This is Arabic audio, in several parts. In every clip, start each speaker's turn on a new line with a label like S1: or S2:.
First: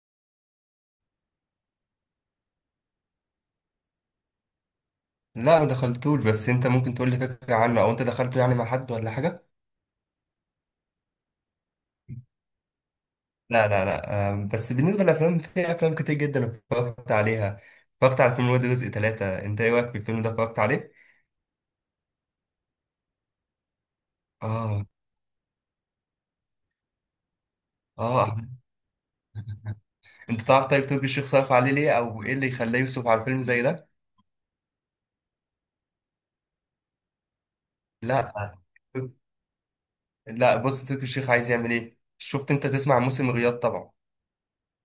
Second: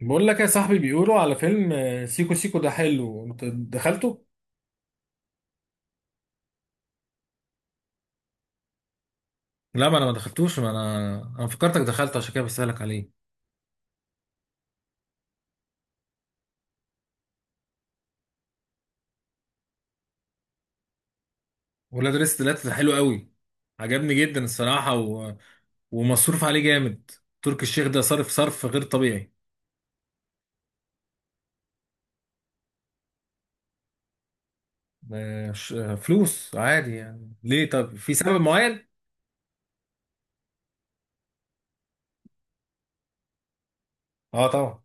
S1: بقول لك يا صاحبي بيقولوا على فيلم سيكو سيكو ده حلو. انت دخلته؟
S2: لا، ما دخلتوش، بس انت ممكن تقول لي فكره عنه او انت دخلته يعني مع حد ولا حاجه؟
S1: لا، ما انا ما دخلتوش ما انا انا فكرتك دخلت عشان كده بسألك عليه.
S2: لا لا لا، بس بالنسبه للافلام، في افلام كتير جدا اتفرجت عليها. اتفرجت على فيلم ولاد رزق ثلاثة، انت ايه رايك في الفيلم ده؟ اتفرجت عليه؟
S1: ولاد رزق تلاتة ده حلو قوي. عجبني جدا
S2: اه
S1: الصراحة ومصروف عليه جامد. تركي الشيخ ده
S2: اه.
S1: صرف
S2: أحمد،
S1: صرف غير طبيعي.
S2: انت تعرف طيب تركي الشيخ صرف عليه ليه او ايه اللي يخليه يصرف على فيلم زي ده؟
S1: فلوس عادي يعني. ليه؟ طب في
S2: لا
S1: سبب معين؟
S2: لا، بص تركي الشيخ عايز يعمل ايه. شفت انت، تسمع عن موسم الرياض طبعا؟
S1: اه طبعا.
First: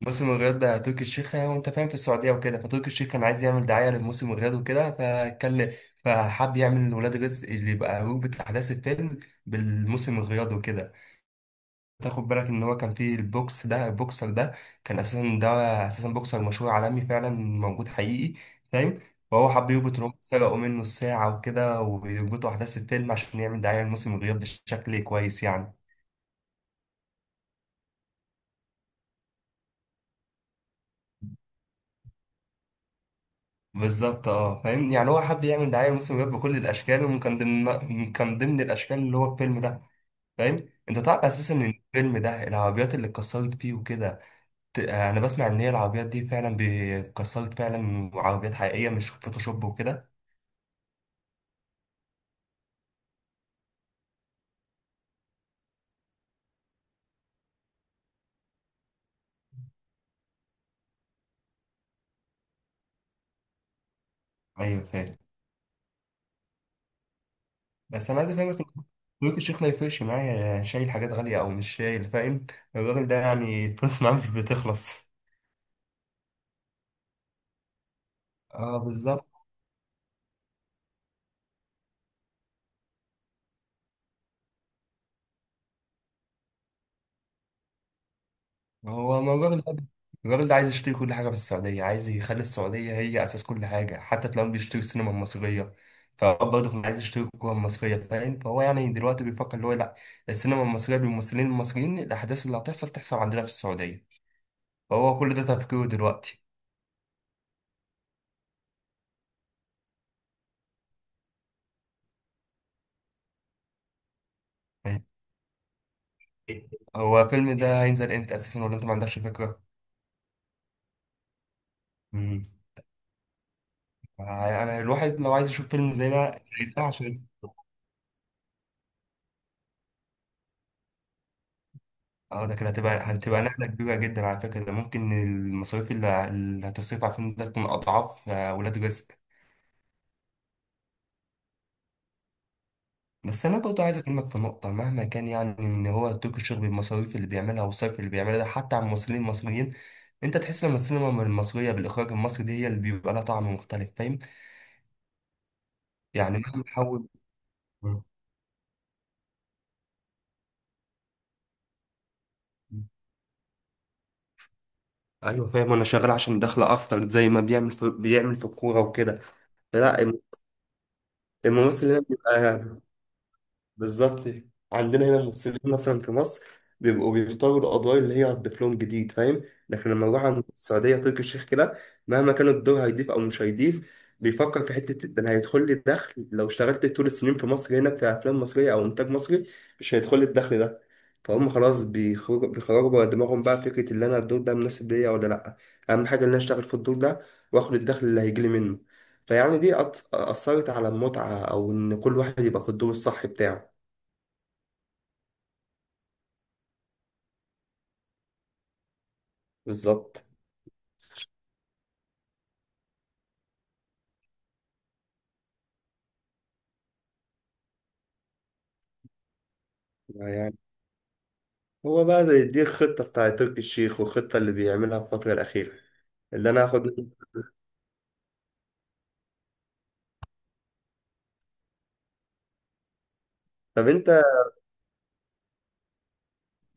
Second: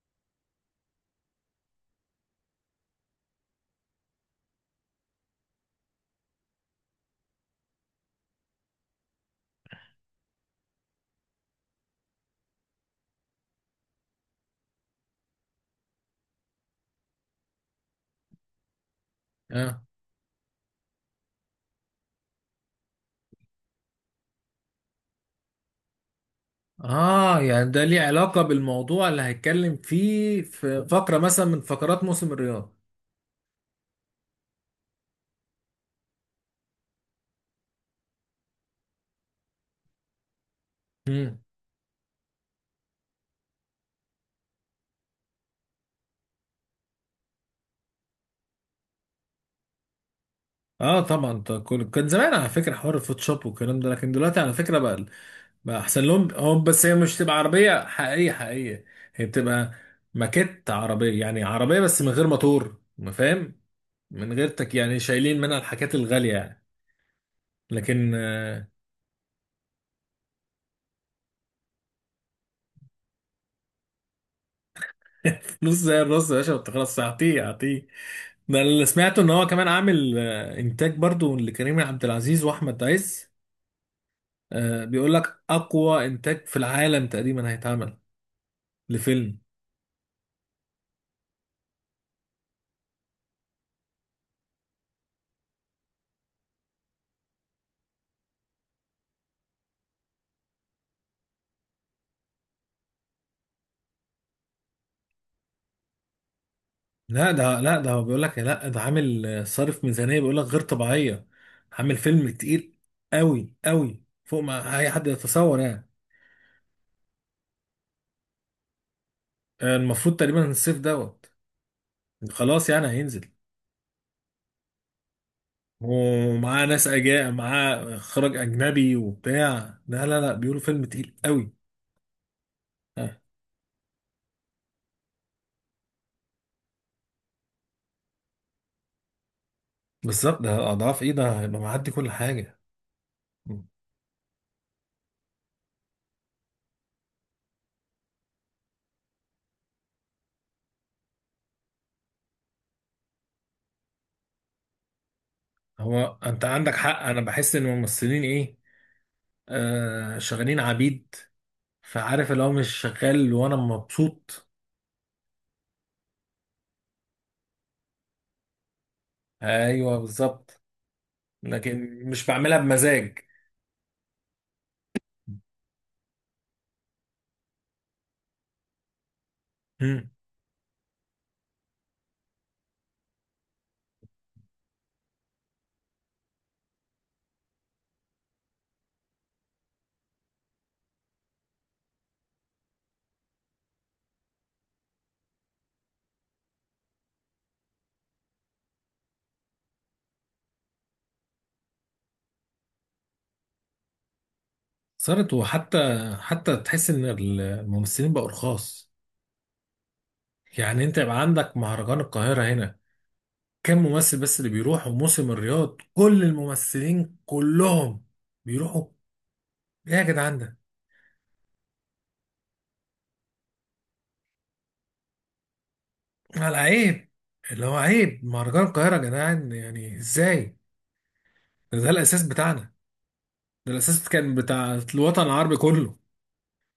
S2: موسم الرياض ده تركي الشيخ يعني، وانت فاهم في السعوديه وكده، فتركي الشيخ كان عايز يعمل دعايه لموسم الرياض وكده، فكان فحب يعمل ولاد رزق اللي يبقى روبة احداث الفيلم بالموسم الرياض وكده. تاخد بالك ان هو كان فيه البوكس ده، البوكسر ده كان اساسا ده اساسا بوكسر مشهور عالمي فعلا، موجود حقيقي، فاهم؟ فهو حب
S1: اه،
S2: يربط ان هم سرقوا منه الساعه وكده ويربطوا احداث الفيلم عشان يعمل دعايه لموسم الرياض بشكل كويس يعني.
S1: اه، يعني ده ليه علاقة بالموضوع اللي هيتكلم فيه في فقرة مثلا من فقرات موسم الرياض.
S2: بالظبط، اه، فاهم، يعني هو حب يعمل دعايه لموسم الرياض بكل الاشكال، وكان ضمن كان ضمن الاشكال اللي هو الفيلم ده. فاهم؟ انت تعرف اساسا ان الفيلم ده العربيات اللي اتكسرت فيه وكده. انا بسمع ان هي العربيات دي فعلا اتكسرت فعلا، وعربيات حقيقيه مش فوتوشوب وكده.
S1: اه طبعا. كان زمان على فكره حوار الفوتوشوب والكلام ده، لكن دلوقتي على فكره بقى احسن لهم هم. بس هي مش تبقى عربيه حقيقيه حقيقيه. هي بتبقى ماكيت عربيه، يعني عربيه بس من غير موتور، ما فاهم؟ من غير تك،
S2: ايوه
S1: يعني
S2: فاهم.
S1: شايلين منها الحاجات الغاليه يعني.
S2: بس
S1: لكن
S2: انا عايز افهمك إن تركي الشيخ ما يفرقش معايا شايل حاجات غاليه او مش شايل، فاهم؟ الراجل ده يعني الفلوس معاه مش بتخلص.
S1: فلوس زي الرز يا باشا ما بتخلصش، اعطيه اعطيه. ده
S2: اه
S1: اللي سمعته
S2: بالظبط.
S1: ان هو كمان عامل انتاج برضو لكريم عبد العزيز واحمد عز. بيقول لك اقوى انتاج في العالم تقريبا هيتعمل
S2: هو ما
S1: لفيلم.
S2: جارد عايز يشتري كل حاجة في السعودية، عايز يخلي السعودية هي أساس كل حاجة، حتى تلاقيهم بيشتري السينما المصرية. فهو برضه كان عايز يشتري الكورة المصرية، فاهم؟ فهو يعني دلوقتي بيفكر اللي هو لأ، السينما المصرية بالممثلين المصريين، الأحداث اللي هتحصل تحصل عندنا في السعودية. فهو كل ده تفكيره دلوقتي.
S1: لا ده هو بيقول لك لا، ده عامل صارف ميزانية، بيقول لك غير طبيعية. عامل فيلم تقيل قوي قوي، فوق ما اي
S2: فاهم؟
S1: حد يتصور يعني.
S2: هو الفيلم ده هينزل امتى أساسا، ولا أنت ما عندكش فكرة؟
S1: المفروض تقريبا الصيف دوت.
S2: مم.
S1: خلاص، يعني هينزل.
S2: أنا الواحد لو عايز يشوف فيلم زي ده، زي
S1: ومعاه
S2: ده
S1: ناس
S2: عشان،
S1: اجاء معاه اخراج اجنبي وبتاع. لا لا لا، بيقولوا فيلم تقيل قوي.
S2: اه، ده كده
S1: آه.
S2: هتبقى نقلة كبيرة جدا على فكرة. ده ممكن المصاريف اللي هتصرف على الفيلم ده تكون أضعاف ولاد رزق.
S1: بالظبط. ده اضعاف ايه؟ ده هيبقى معدي كل حاجة.
S2: بس أنا
S1: مم.
S2: برضه عايز أكلمك في نقطة مهما كان، يعني إن هو تركي الشيخ بالمصاريف اللي بيعملها والصرف اللي بيعملها ده حتى على الممثلين المصريين، أنت تحس إن السينما المصرية بالإخراج المصري دي هي اللي بيبقى لها طعم مختلف، فاهم؟
S1: هو
S2: يعني
S1: انت
S2: مهما
S1: عندك حق،
S2: حاول.
S1: انا بحس ان الممثلين ايه، شغالين عبيد. فعارف اللي هو مش شغال وانا مبسوط.
S2: ايوه فاهم، انا شغال عشان دخل اكتر، زي ما بيعمل في الكوره وكده.
S1: ايوه
S2: لا،
S1: بالظبط.
S2: الممثل هنا
S1: لكن مش بعملها
S2: بيبقى
S1: بمزاج.
S2: بالظبط، عندنا هنا الممثلين مثلا في مصر بيبقوا بيختاروا القضايا اللي هي هتضيف لهم جديد، فاهم؟ لكن لما
S1: امم.
S2: نروح عند السعودية تركي الشيخ كده، مهما كان الدور هيضيف أو مش هيضيف، بيفكر في حتة ده أنا هيدخل لي الدخل. لو اشتغلت طول السنين في مصر هنا في أفلام مصرية أو إنتاج مصري مش هيدخل لي الدخل ده. فهم خلاص، بيخرجوا بره دماغهم بقى فكرة اللي أنا الدور ده مناسب ليا ولا لأ. أهم حاجة إن أنا أشتغل في الدور ده وآخد الدخل اللي هيجيلي منه. فيعني دي أثرت على المتعة أو إن كل واحد يبقى في الدور الصح بتاعه.
S1: صارت، حتى تحس ان الممثلين بقوا رخاص.
S2: بالظبط،
S1: يعني انت يبقى عندك مهرجان القاهرة هنا، كم ممثل بس اللي بيروح. وموسم الرياض كل الممثلين كلهم بيروحوا. ايه يا جدعان
S2: يعني
S1: ده؟
S2: هو بقى ده يديك خطة بتاع تركي الشيخ والخطة اللي بيعملها في الفترة الأخيرة اللي
S1: على
S2: أنا هاخد
S1: عيب،
S2: منه.
S1: اللي هو عيب مهرجان القاهرة يا جدعان، يعني ازاي؟ ده الاساس بتاعنا، ده
S2: طب
S1: الاساس
S2: أنت،
S1: كان بتاع الوطن العربي كله.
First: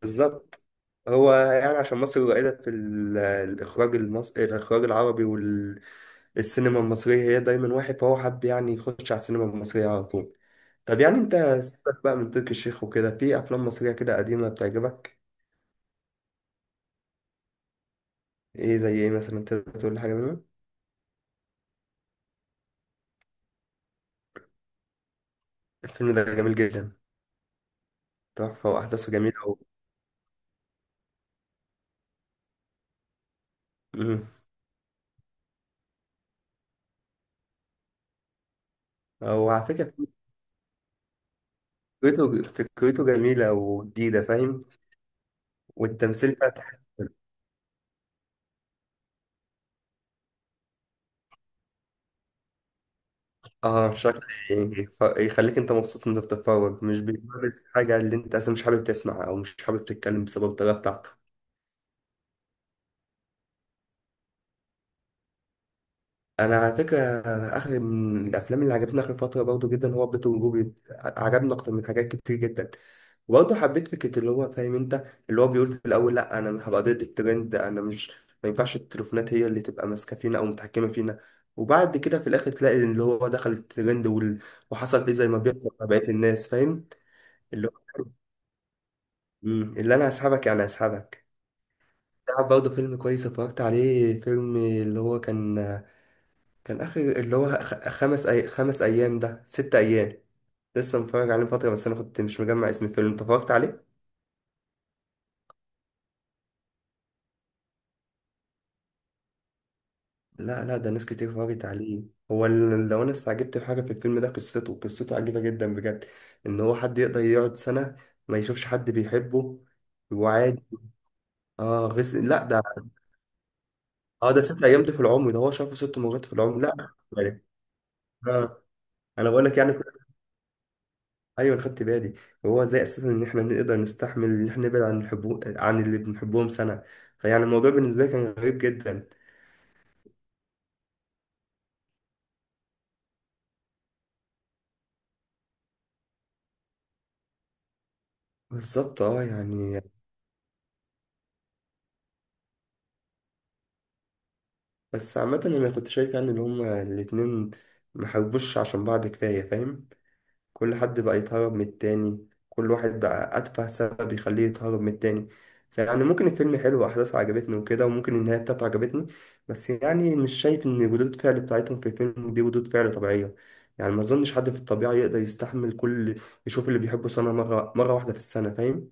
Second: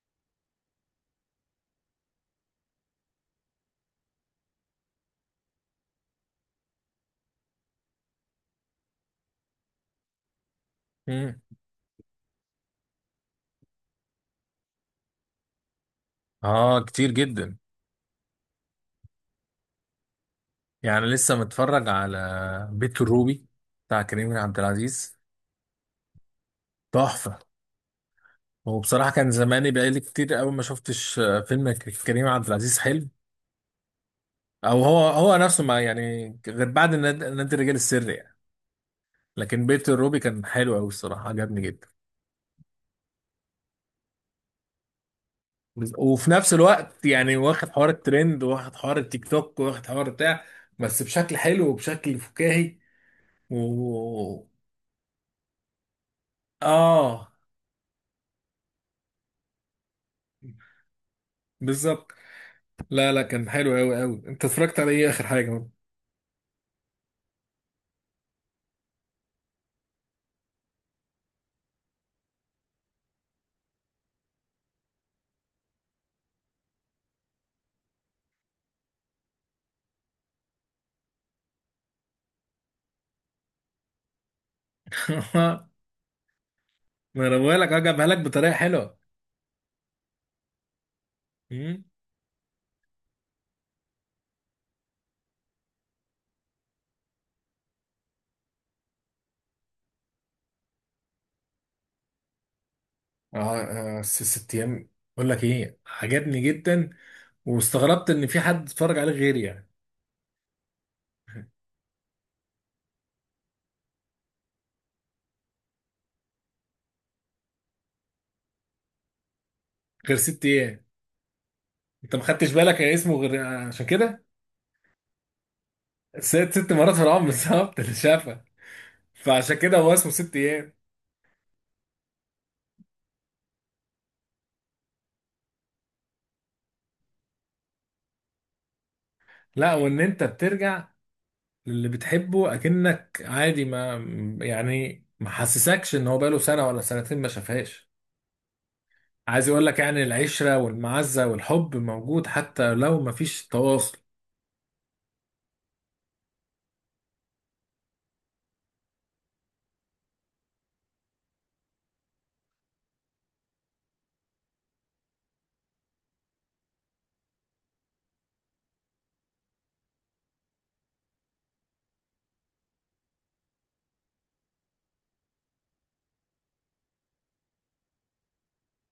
S2: بالظبط. هو يعني عشان مصر قليلة في الإخراج المصري، الإخراج العربي، والسينما المصرية هي دايما واحد، فهو حب يعني يخش على السينما المصرية على طول. طب يعني أنت
S1: امم.
S2: سيبك بقى من تركي الشيخ وكده، في أفلام مصرية كده قديمة بتعجبك؟
S1: اه، كتير جدا.
S2: إيه زي إيه مثلا؟ تقدر تقول لي حاجة منهم؟
S1: يعني لسه متفرج على بيت الروبي بتاع كريم عبد العزيز.
S2: الفيلم ده جميل جدا.
S1: تحفة.
S2: تحفة،
S1: هو بصراحة
S2: وأحداثه
S1: كان
S2: جميلة أوي.
S1: زماني بقالي كتير قوي ما شفتش فيلم كريم عبد العزيز حلو.
S2: مم.
S1: او هو نفسه ما يعني، غير بعد نادي الرجال السري يعني.
S2: هو
S1: لكن
S2: على
S1: بيت
S2: فكرة
S1: الروبي كان حلو قوي الصراحة، عجبني جدا.
S2: فكرته جميلة وجديدة، فاهم؟
S1: وفي
S2: والتمثيل
S1: نفس
S2: بتاع،
S1: الوقت يعني، واخد حوار الترند، واخد حوار التيك توك، واخد حوار بتاع. بس بشكل حلو وبشكل فكاهي
S2: اه، شكل،
S1: و
S2: يخليك انت مبسوط وانت بتتفرج، مش
S1: اه
S2: بيبرز حاجة اللي انت اصلا مش حابب تسمعها او مش حابب تتكلم بسبب الطريقة بتاعته.
S1: بالظبط. لا لا، كان حلو قوي قوي. انت اتفرجت على ايه اخر حاجه برضه؟
S2: انا على فكره اخر من الافلام اللي عجبتني اخر فتره برضه جدا هو بيت وجوبي. عجبني اكتر من حاجات كتير جدا. وبرضه حبيت فكره اللي هو، فاهم انت، اللي هو بيقول في الاول لا انا مش هبقى ضد الترند، انا مش، ما ينفعش التليفونات هي اللي تبقى ماسكه فينا او متحكمه فينا. وبعد كده في الاخر تلاقي اللي هو دخل الترند وحصل فيه زي ما بيحصل مع بقيه الناس، فاهم؟
S1: ما انا بقول
S2: اللي
S1: لك
S2: هو
S1: جابها لك بطريقه حلوه.
S2: اللي انا هسحبك يعني هسحبك.
S1: امم.
S2: تعرف برضه فيلم كويس اتفرجت عليه، فيلم اللي هو كان اخر، اللي هو خمس ايام، ده ست ايام. لسه متفرج عليه من فتره، بس انا كنت مش مجمع اسم الفيلم. انت اتفرجت عليه؟
S1: اه. ست ايام. بقول لك ايه، عجبني جدا. واستغربت ان في حد اتفرج عليه غيري يعني.
S2: لا لا، ده ناس كتير اتفرجت عليه. هو لو انا استعجبت في حاجه في الفيلم ده قصته عجيبه جدا بجد، ان هو حد يقدر يقعد سنه ما يشوفش حد بيحبه
S1: غير ست
S2: وعادي.
S1: ايام.
S2: اه،
S1: انت ما
S2: لا
S1: خدتش
S2: ده،
S1: بالك يا اسمه غير؟ عشان كده.
S2: اه، ده ست ايام، ده في العمر ده هو شافه 6 مرات في
S1: ست
S2: العمر
S1: ست
S2: لا
S1: مرات في العمر
S2: يعني،
S1: بالظبط اللي شافها.
S2: اه. انا بقول
S1: فعشان
S2: لك يعني،
S1: كده هو اسمه ست ايام.
S2: ايوه أنا خدت بالي. هو ازاي اساسا ان احنا نقدر نستحمل ان احنا نبعد عن عن اللي بنحبهم سنه. فيعني الموضوع بالنسبه لي كان غريب جدا.
S1: لا، وان انت بترجع للي بتحبه اكنك عادي. ما يعني، ما حسسكش ان هو بقاله سنه ولا سنتين ما شافهاش.
S2: بالظبط اه
S1: عايز يقول لك
S2: يعني،
S1: يعني، العشرة والمعزة والحب موجود حتى لو مفيش تواصل.
S2: بس عامه انا كنت شايف يعني ان هما الاتنين محبوش عشان بعض كفايه، فاهم؟ كل حد بقى يتهرب من التاني، كل واحد بقى أتفه سبب يخليه يتهرب من التاني. فيعني ممكن الفيلم حلو وأحداثه عجبتني وكده، وممكن النهاية بتاعته عجبتني. بس يعني مش شايف إن ردود الفعل بتاعتهم في الفيلم دي ردود فعل طبيعية. يعني ما أظنش حد في الطبيعة يقدر يستحمل كل، يشوف اللي بيحبه سنة، مرة، مرة واحدة في السنة، فاهم؟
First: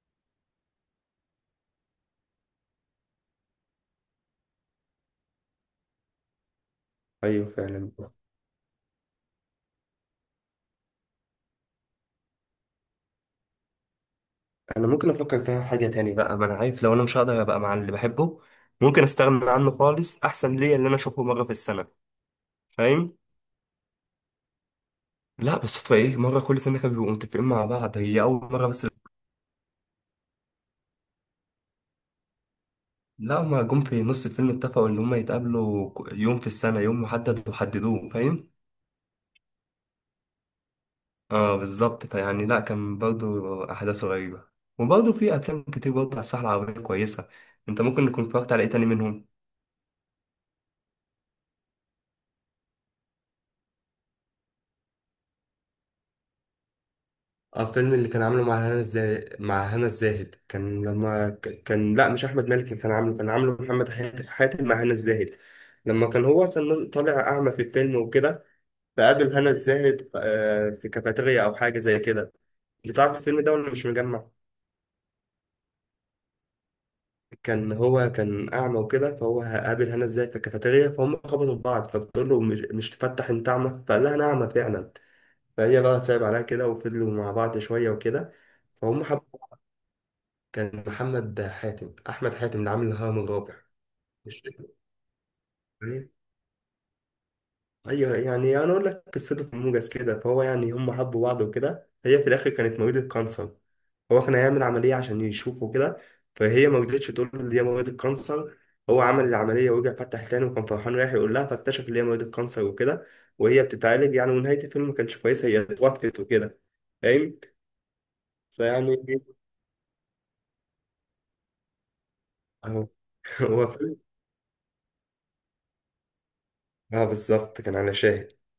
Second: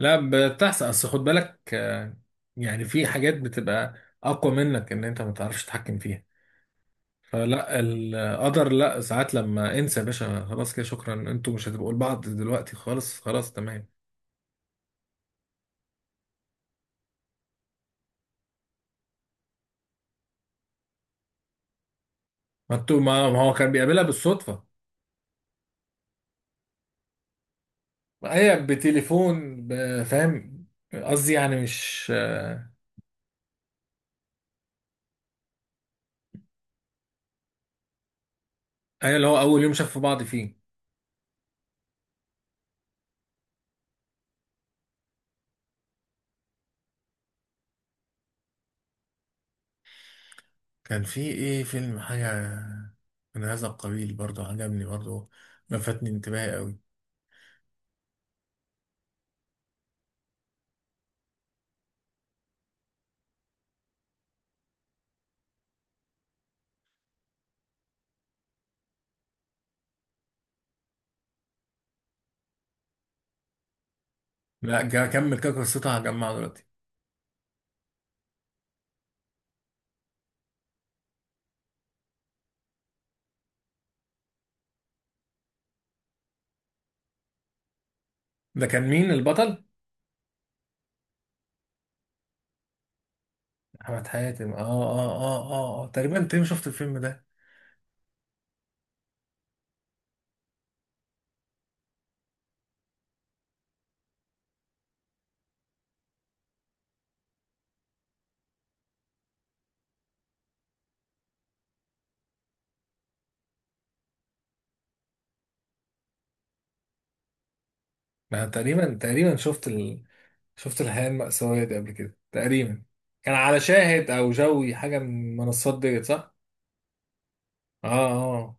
S1: لا بتحصل، اصل خد بالك يعني في حاجات بتبقى اقوى منك، ان انت ما تعرفش تتحكم فيها.
S2: أيوه
S1: فلا
S2: فعلا.
S1: القدر، لا ساعات لما انسى يا باشا، خلاص كده، شكرا، انتوا مش هتبقوا لبعض دلوقتي خالص. خلاص تمام.
S2: أنا ممكن أفكر فيها حاجة تاني بقى. ما أنا عارف لو أنا مش هقدر أبقى مع اللي بحبه ممكن أستغنى عنه خالص. أحسن ليا اللي أنا أشوفه مرة في السنة،
S1: ما انتوا،
S2: فاهم؟
S1: ما هو كان بيقابلها بالصدفة.
S2: لا، بس صدفة ايه؟ مرة كل سنة كانوا بيبقوا متفقين مع بعض، هي أول
S1: هي
S2: مرة بس.
S1: بتليفون فاهم. قصدي يعني مش
S2: لا هما جم في نص الفيلم اتفقوا إن هما يتقابلوا يوم في السنة، يوم محدد وحددوه، فاهم؟
S1: هي اللي هو اول يوم شافوا بعض فيه.
S2: اه بالظبط، فيعني لا كان برضه أحداثه غريبة. وبرضه في أفلام كتير برضه على الساحة العربية كويسة. أنت ممكن تكون اتفرجت على إيه تاني منهم؟
S1: كان في ايه فيلم حاجة من هذا القبيل برضه، عجبني برضه. لفتني انتباهي قوي.
S2: اه، فيلم اللي كان عامله مع هنا الزاهد، مع هنا الزاهد كان لما كان، لا مش احمد مالك اللي كان عامله، كان عامله محمد حاتم مع هنا الزاهد. لما كان هو كان طالع اعمى في الفيلم وكده، بقابل هنا الزاهد في كافيتيريا أو حاجة زي كده. أنت تعرف الفيلم ده ولا مش مجمع؟
S1: لا، كمل كده قصتها هجمعها دلوقتي.
S2: كان هو كان أعمى وكده، فهو قابل هنا الزاهد في الكافيتيريا، فهم خبطوا في بعض، فبتقول له مش تفتح، أنت أعمى؟ فقال لها أنا أعمى فعلا. فهي بقى صعب عليها كده، وفضلوا مع بعض شوية وكده.
S1: ده كان
S2: فهم
S1: مين
S2: حب،
S1: البطل؟
S2: كان محمد حاتم، أحمد حاتم اللي عامل الهرم الرابع.
S1: أحمد
S2: مش
S1: حاتم. اه،
S2: فاكر.
S1: اه، اه، اه، اه، تقريبا تقريبا شفت الفيلم ده.
S2: ايوه يعني، انا اقول لك قصته في موجز كده. فهو يعني هم حبوا بعض وكده، هي في الاخر كانت مريضة كانسر. هو كان هيعمل عملية عشان يشوفه كده، فهي ما رضتش تقول له ان هي مريضة كانسر. هو عمل العملية ورجع فتح تاني، وكان فرحان رايح يقول لها، فاكتشف ان هي مريضة كانسر وكده، وهي بتتعالج يعني. ونهاية الفيلم ما كانتش كويسة، هي اتوفت وكده، فاهم؟
S1: أنا تقريبا
S2: فيعني
S1: تقريبا شفت شفت الحياة المأساوية دي قبل كده تقريبا.
S2: اهو.
S1: كان على
S2: هو فيلم،
S1: شاهد أو جوي حاجة من المنصات ديت، صح؟
S2: اه بالظبط كان
S1: اه،
S2: على شاهد.
S1: اه،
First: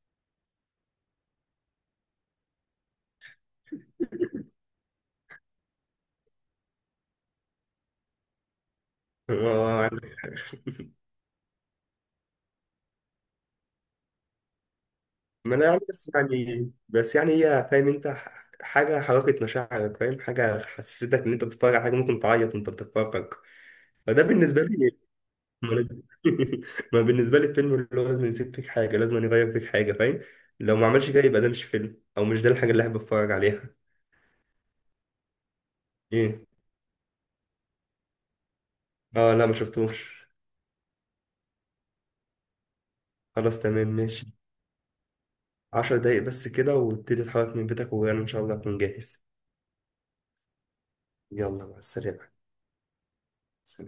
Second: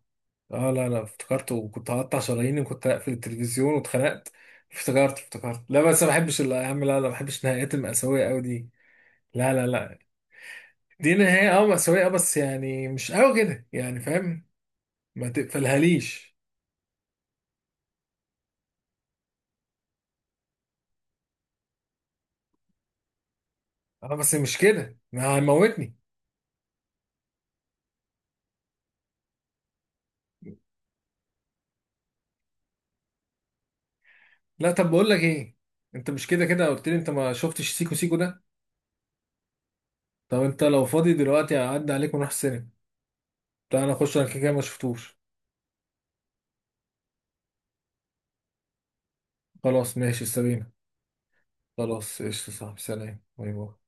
S1: اه. لا لا، افتكرت. وكنت هقطع شراييني وكنت هقفل التلفزيون واتخنقت. افتكرت افتكرت. لا بس ما بحبش يا عم، لا لا، ما بحبش النهايات المأساوية قوي دي. لا لا لا،
S2: عندك حق.
S1: دي نهاية مأساوية، بس يعني مش قوي كده يعني، فاهم؟ ما
S2: ما انا يعني،
S1: تقفلهاليش.
S2: بس يعني هي، فاهم انت، حاجه حركت مشاعرك، فاهم؟ حاجه حسستك ان انت بتتفرج على حاجه ممكن تعيط وانت بتتفرج.
S1: اه،
S2: فده
S1: بس مش
S2: بالنسبه
S1: كده،
S2: لي،
S1: ما
S2: ما
S1: هيموتني.
S2: ما بالنسبه لي الفيلم اللي هو لازم يسيب فيك حاجه، لازم يغير فيك حاجه، فاهم؟ لو ما عملش كده يبقى ده مش فيلم، او مش ده الحاجه اللي احب اتفرج عليها.
S1: لا طب بقول لك ايه، انت مش كده
S2: ايه؟
S1: كده قلت لي انت ما شفتش سيكو سيكو ده؟
S2: اه لا، ما شفتوش.
S1: طب انت لو فاضي دلوقتي اعدي عليك ونروح السينما.
S2: خلاص تمام
S1: تعالى نخش، انا
S2: ماشي.
S1: كده كده ما شفتوش.
S2: 10 دقايق بس كده وابتدي اتحرك من بيتك، وانا ان شاء الله اكون جاهز.
S1: خلاص ماشي سابينا.
S2: يلا مع
S1: خلاص
S2: السلامه.
S1: قشطة صاحبي، سلام، باي باي.